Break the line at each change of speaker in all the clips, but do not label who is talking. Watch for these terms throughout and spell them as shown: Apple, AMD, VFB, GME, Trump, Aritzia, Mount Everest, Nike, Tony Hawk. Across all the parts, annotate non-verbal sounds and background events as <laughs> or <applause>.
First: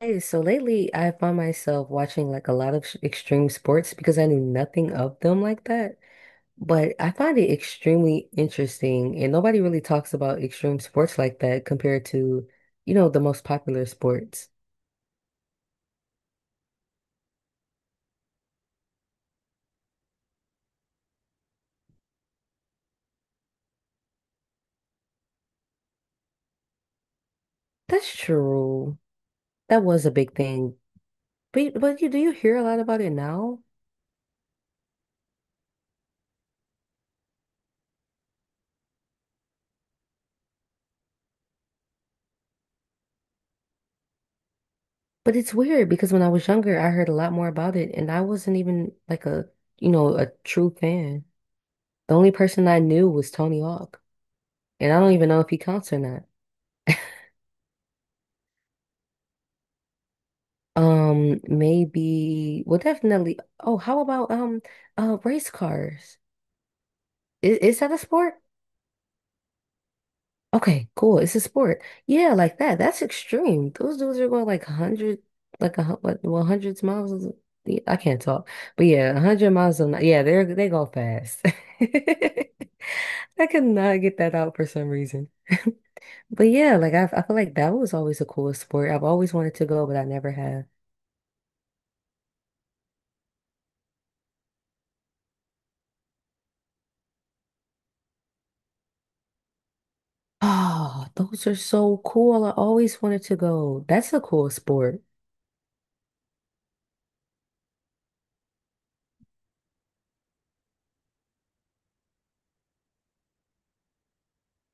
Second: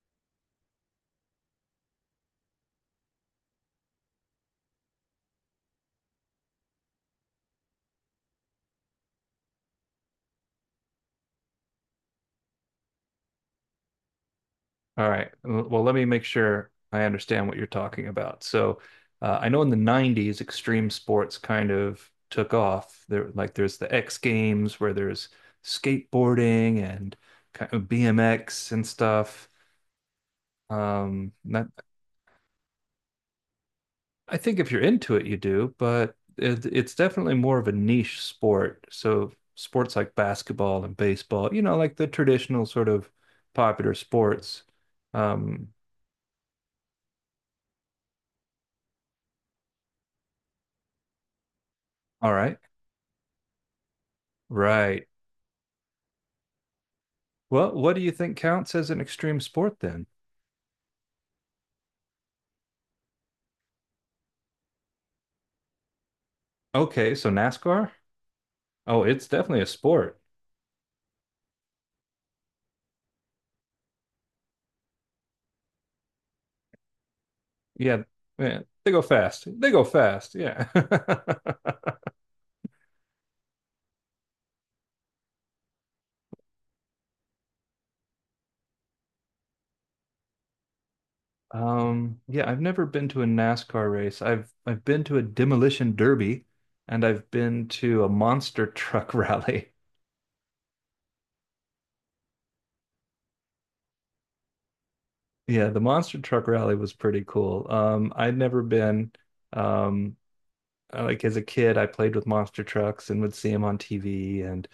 Hey, so lately I find myself watching like a lot of extreme sports because I knew nothing of them like that. But I find it extremely interesting, and nobody really talks about extreme sports like that compared to, you know, the most popular sports.
All right. Well, let me make sure I understand what you're talking about. I know in the 90s, extreme sports kind of took off. Like there's the X Games where there's skateboarding and kind of
That's
BMX and
true.
stuff.
That was a big thing.
Not,
But you do you hear a lot about it now?
I think if you're into it, you do, but it's definitely more of a niche sport. So, sports like basketball and baseball, you know, like the traditional sort of popular sports.
But it's
Um,
weird because when I was younger, I heard a lot more about it, and I wasn't even like a, you know, a true fan. The only
all right.
person I knew was Tony Hawk, and I
Right.
don't even know if he counts or not.
Well, what do you think counts as an extreme sport then?
Maybe, well, definitely. Oh, how about race cars?
Okay, so
Is
NASCAR?
that a sport?
Oh, it's definitely a sport.
Okay, cool. It's a sport. Yeah, like that. That's extreme. Those dudes are going like a hundred, like a hundreds miles. Yeah, I
Yeah,
can't talk,
yeah,
but
they go
yeah, a
fast.
hundred
They
miles
go
an hour. Yeah,
fast.
they're
Yeah.
they go fast.
<laughs>
<laughs> I could not get that out for some reason. But yeah, like I feel like that was always a cool sport. I've always wanted to go, but I never have.
Yeah, I've never been to a NASCAR race. I've been to a demolition derby and I've been to a monster truck <laughs> rally.
Oh, those are so cool. I always wanted to go. That's a cool sport.
Yeah, the monster truck rally was pretty cool. I'd never been. Um, like as a kid, I played with monster trucks and would see them on TV, and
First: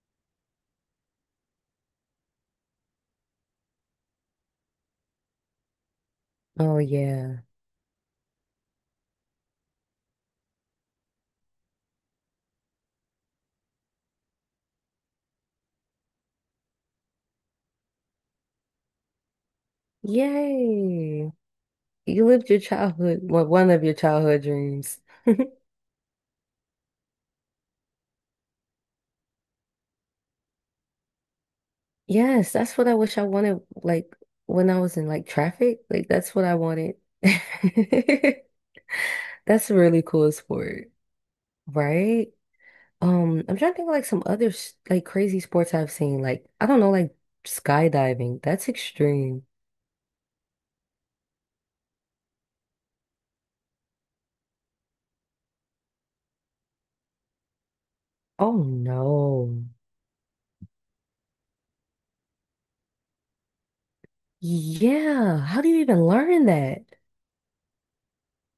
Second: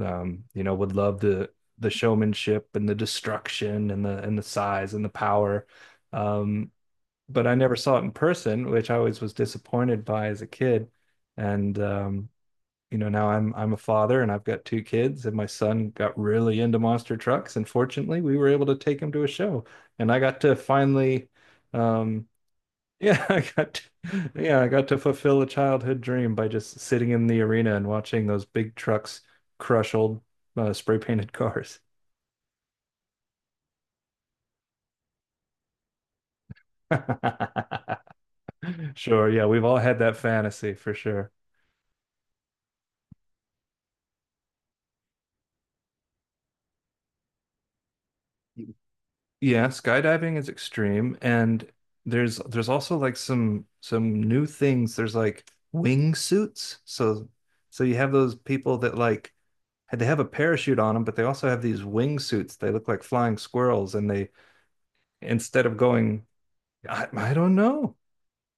you know, would love the showmanship and the destruction and the size and the power. Um,
Oh yeah.
but I never saw it in person, which I always was disappointed by as a kid. And You know, now I'm a father and I've got two kids, and my son got really into monster trucks, and fortunately, we were able to take him to a show, and I got to finally.
Yay. You
Um,
lived your childhood,
yeah, <laughs>
well, one of your childhood
yeah, I got to
dreams.
fulfill a childhood dream by just sitting in the arena and watching those big trucks crush old spray painted cars.
Yes, that's what I wish I wanted, like when I was in like traffic. Like that's what I wanted.
<laughs>
<laughs>
Sure, yeah, we've
That's a
all had
really
that
cool
fantasy
sport,
for sure.
right? I'm trying to think of like some other like crazy sports I've seen. Like, I don't know, like skydiving. That's extreme.
Yeah, skydiving is extreme and there's also like some new things. There's like wingsuits. So you have those
Oh
people that like,
no.
they have a parachute on them, but they also have these wingsuits. They look like flying squirrels and they
Yeah. How
instead
do
of
you even
going
learn that?
I Don't know.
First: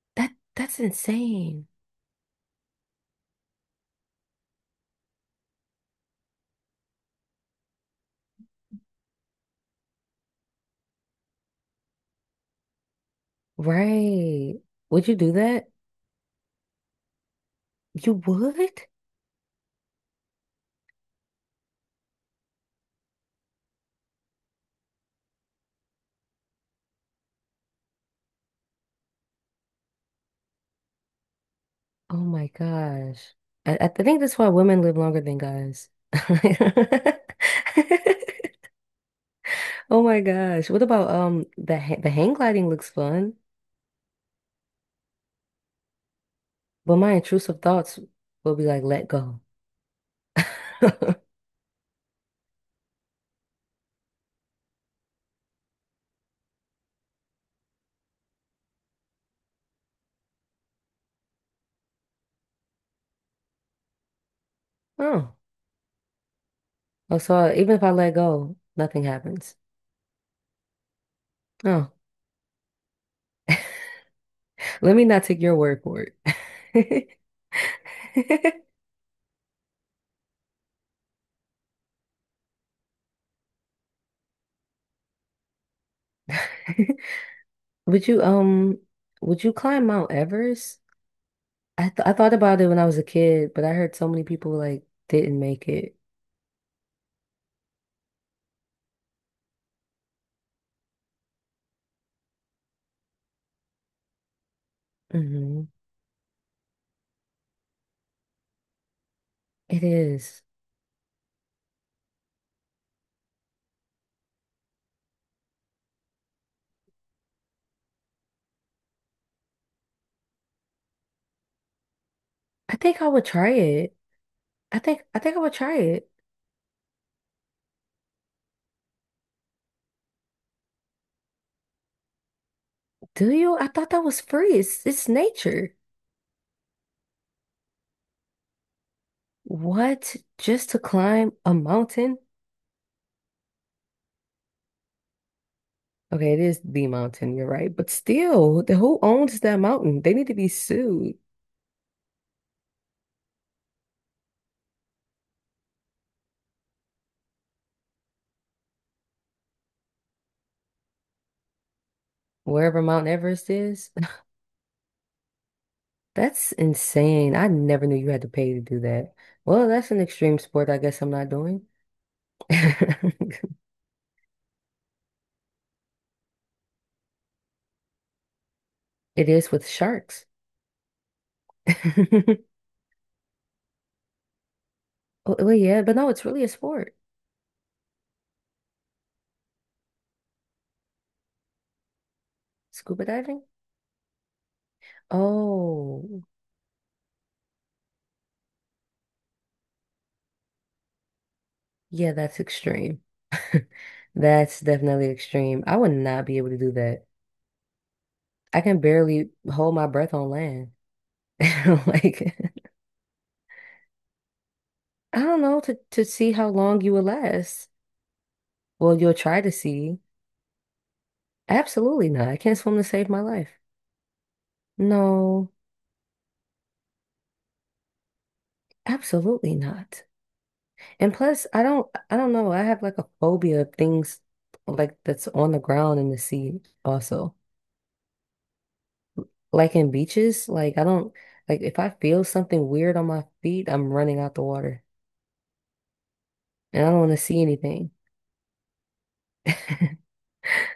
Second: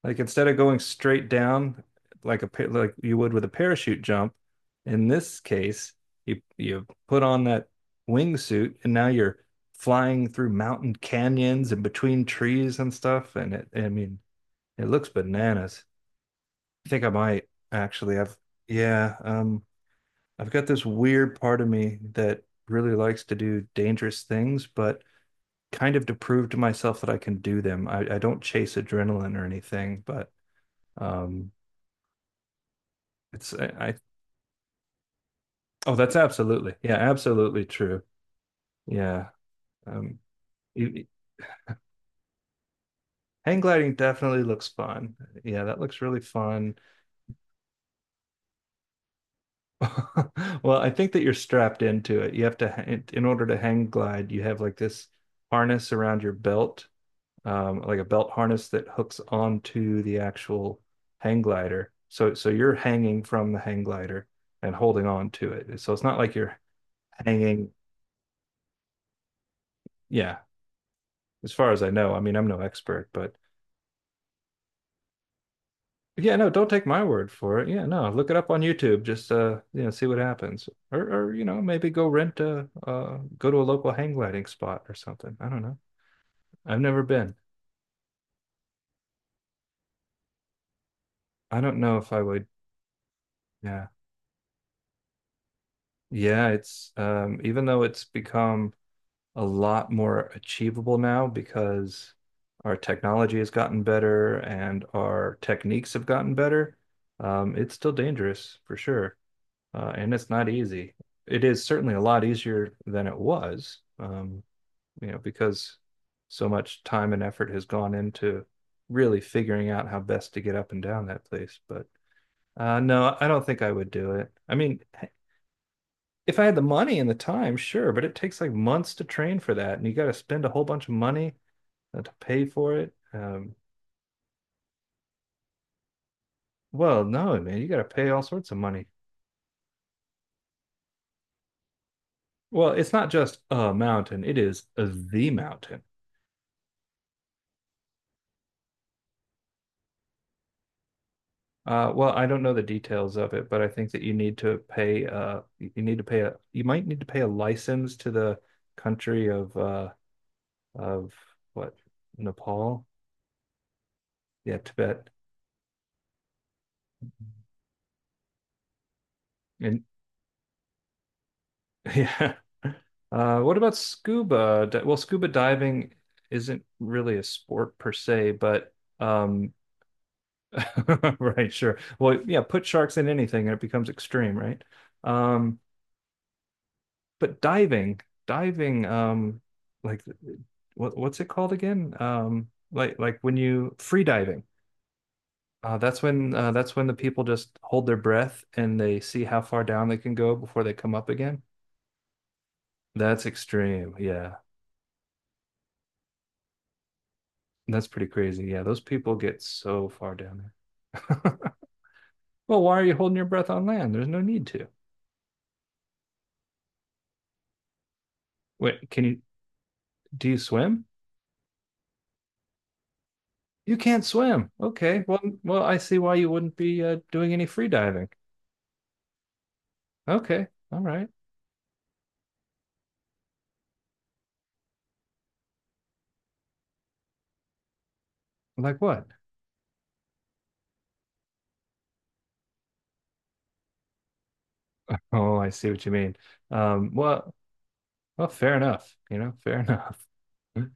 Like
That
instead of going
that's
straight
insane.
down like you would with a parachute jump, in this case, you put on that wingsuit and now you're flying through mountain canyons and between trees and stuff. And it, I mean,
Right.
it
Would
looks
you do that?
bananas. I think I might
You
actually.
would?
Yeah, um, I've got this weird part of me that really likes to do dangerous things, but kind of to prove to myself that I can do them. I don't chase adrenaline or anything, but um,
Oh my gosh.
it's
I
I
think that's why women live longer than guys.
oh, that's absolutely yeah,
<laughs>
absolutely true. Yeah.
Oh
Um,
my gosh. What
you,
about the ha the hang gliding looks fun,
Hang gliding definitely looks fun. Yeah, that looks really fun.
but my intrusive thoughts will be like let go.
<laughs> Well, I think that you're
<laughs>
strapped into it. You have to ha- In order to hang glide, you have like this harness around your belt, like a belt harness that hooks onto the actual hang glider. So you're hanging from the hang glider and holding on
Oh.
to it. So it's not like you're
Oh, so
hanging,
even if I let go, nothing happens.
yeah, as far as I
Oh.
know. I mean, I'm no expert, but
Let me not take your word for
yeah, no, don't take my
it.
word for it. Yeah, no, look it up on
<laughs>
YouTube. Just you know, see what happens, or you know, maybe go rent a go to a local hang gliding spot or something. I don't know. I've never been.
Would you um would you climb Mount Everest?
I don't know if
I
I
thought
would.
about it when I was a kid, but I
Yeah,
heard so many people like didn't make it.
yeah. It's Even though it's become a lot more achievable now because our technology has gotten better and our
Hmm.
techniques have gotten better. It's still dangerous for sure.
It
And it's
is.
not easy. It is certainly a lot easier than it was, you know, because so much time and effort has gone into really figuring out how best to get up and down that place. But
I think I
no,
would
I don't
try
think I would
it.
do it. I mean,
I
<laughs>
think I think I would try it.
if I had the money and the time, sure, but it takes like months to train for that, and you got to spend a whole bunch of money to pay for it.
Do you? I thought that was free. It's nature.
Well, no, man, you got to pay all sorts of money.
What? Just to climb a mountain?
Well, it's not just a mountain, it is the mountain.
Okay, it is the mountain, you're right. But still, the who owns that mountain? They need to be sued.
Well, I don't know the details of it, but I think that you need to pay you need to pay a you might need to pay a license to the country of what
Wherever
Nepal?
Mount Everest is. <sighs>
Yeah, Tibet.
<laughs> That's insane. I never knew you had to pay to do that. Well,
And
that's an extreme sport I guess I'm not doing.
<laughs> yeah. What
<laughs>
about Well, scuba diving isn't really a sport per se, but
It is
um
with sharks. <laughs>
<laughs> right, sure. Well, yeah, put sharks in anything and it becomes extreme, right?
Oh, well,
Um
yeah, but no, it's really a sport.
but diving, like what's it called again?
Scuba
Like when
diving?
you free diving. That's
Oh,
when that's when the people just hold their breath and they see how far down they can go before they come up again.
yeah, that's extreme.
That's
<laughs>
extreme. Yeah.
That's definitely extreme. I would not be able to do that.
That's pretty crazy.
I
Yeah, those
can
people
barely
get
hold
so
my breath
far
on
down
land.
there. <laughs>
<laughs> Like
Well, why are you holding your breath on land? There's no need to.
I don't know to see how long you will last.
Wait,
Well,
can
you'll
you
try to see.
Do you swim?
Absolutely not. I can't swim to save my life.
You can't swim. Okay. Well,
No,
well, I see why you wouldn't be doing any free diving.
absolutely not.
Okay. All right.
And plus, I don't know. I have like a phobia of things like that's on the ground in the sea also.
Like what?
Like in beaches, like I don't like if I feel something weird on my feet, I'm running out the water.
Oh, I see what you mean.
And I
Um,
don't want to
well,
see anything.
well, fair enough. You know,
<laughs>
fair enough. <laughs>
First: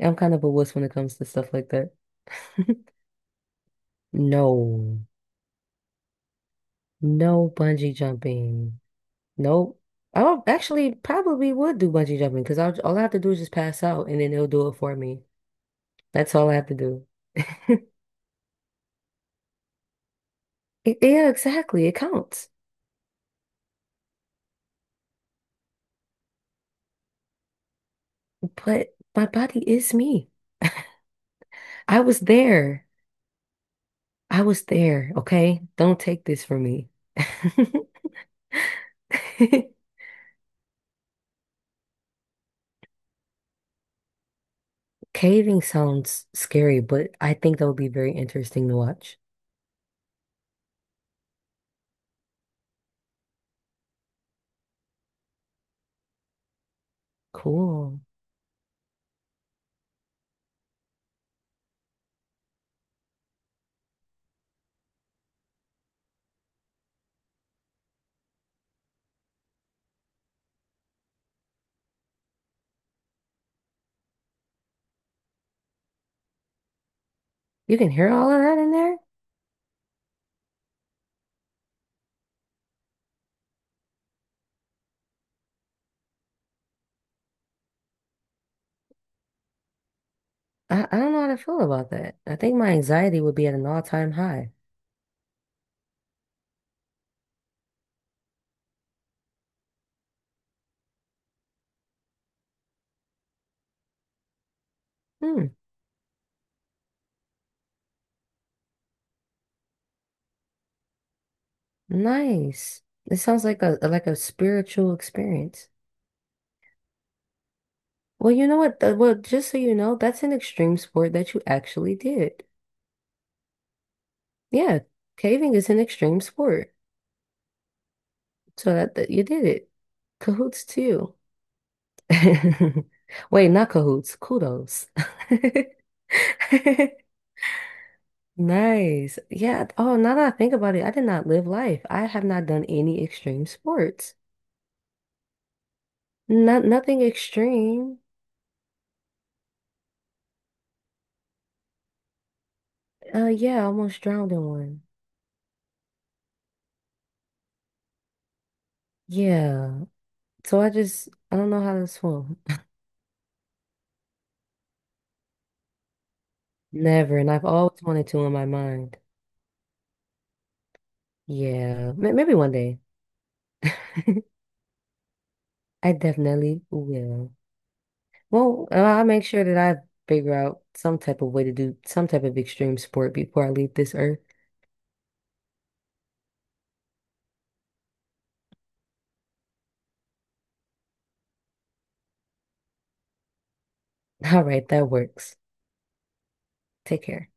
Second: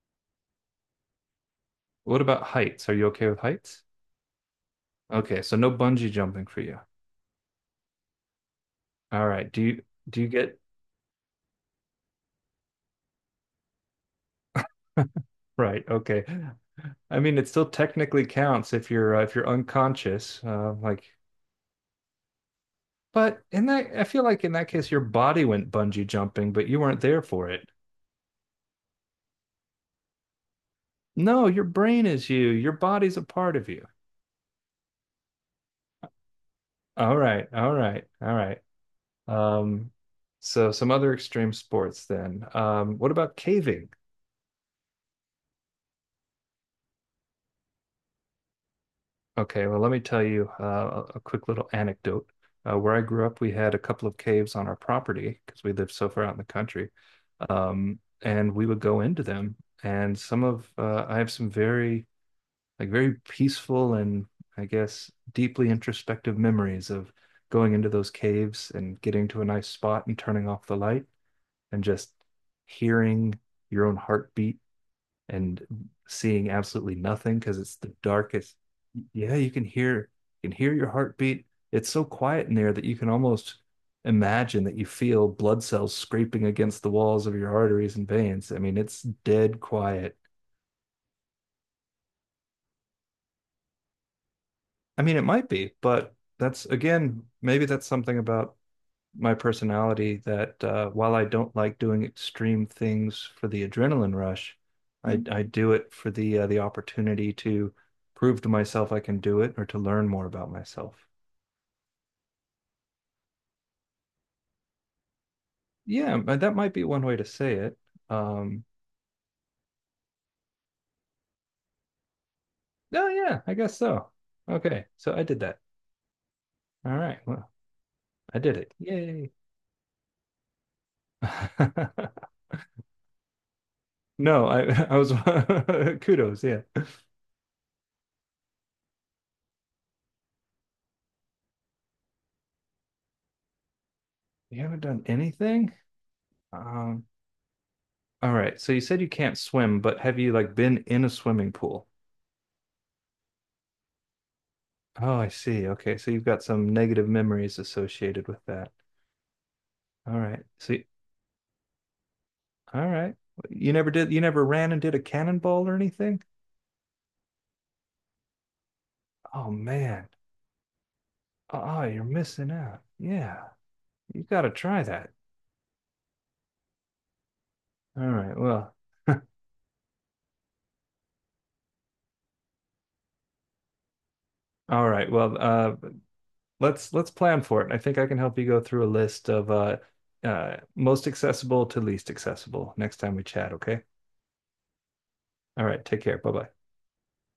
I'm kind of a wuss when it comes to stuff like that.
What about heights?
<laughs>
Are you okay with heights?
No.
Okay, so no bungee jumping for you.
No bungee jumping.
All right.
Nope.
Do you
Oh,
get
actually, probably would do bungee jumping because all I have to do is just pass out and then they'll do it for me.
<laughs> right? Okay.
That's all I have to do.
I mean, it still
<laughs>
technically counts if you're unconscious.
Yeah, exactly. It counts.
But in that, I feel like in that case, your body went bungee jumping, but you weren't there for it.
But my body is me.
No, your
I
brain
was
is you. Your
there.
body's a part of you.
I was there. Okay. Don't take this from me.
All right. All right. All right. Um,
<laughs>
so some other extreme sports then. What about caving?
Caving sounds scary, but I think that would be very interesting to watch.
Okay, well, let me tell you a quick little anecdote. Where I grew up, we had a couple of caves on our property because we lived so far out in the country.
Cool.
And we would go into them. I have some very, like, very peaceful and I guess deeply introspective memories of going into those caves and getting to a nice spot and turning off the light and just hearing your own heartbeat and seeing absolutely nothing because it's
You can
the
hear all of
darkest.
that in there?
Yeah, you can hear, you can hear your heartbeat. It's so quiet in there that you can almost imagine that you feel blood cells scraping against the walls of your arteries and veins. I mean, it's dead quiet.
I don't know how to feel about that. I think my anxiety would be at an all-time high.
I mean, it might be, but that's again, maybe that's something about my personality that while I don't like doing extreme things for the adrenaline rush, mm-hmm. I
Hmm,
do it for the opportunity to prove to myself I can do it or to learn more about myself.
nice. It sounds like a spiritual experience.
Yeah, that might be one way to say it.
Well, you know
Um,
what? Well, just so you know, that's an extreme sport that you actually did.
oh yeah, I guess so.
Yeah,
Okay, so I did
caving
that.
is an extreme sport.
All right, well, I did it.
So that you
Yay.
did it. Cahoots to you.
<laughs>
<laughs> Wait, not cahoots,
No,
kudos.
I was
<laughs>
<laughs> kudos, yeah.
Nice. Yeah. Oh, now that I think about it, I did not live life. I have not done any extreme sports.
You haven't done anything?
Not nothing
Um,
extreme.
All right. So you said you can't swim, but have you like been in a swimming pool?
Yeah, I almost drowned in one.
Oh, I see. Okay. So you've got some negative memories associated with that.
Yeah.
All right.
So I just I don't know how to swim.
All right. You never did, you never ran and did a cannonball or anything?
<laughs> Never, and I've always wanted to in my mind.
Oh, man. Oh,
Yeah,
you're
maybe
missing
one day.
out. Yeah. You got to
<laughs>
try that.
I definitely will.
All right.
Well,
Well,
I'll make sure that I figure out some type of way to do some type of extreme sport before I leave this earth.
all right. Well, let's plan for it. I think I can help you go through a list of most accessible to least accessible next time we chat, okay?
<laughs> All right, that works.
All right. Take care. Bye-bye.
Take care.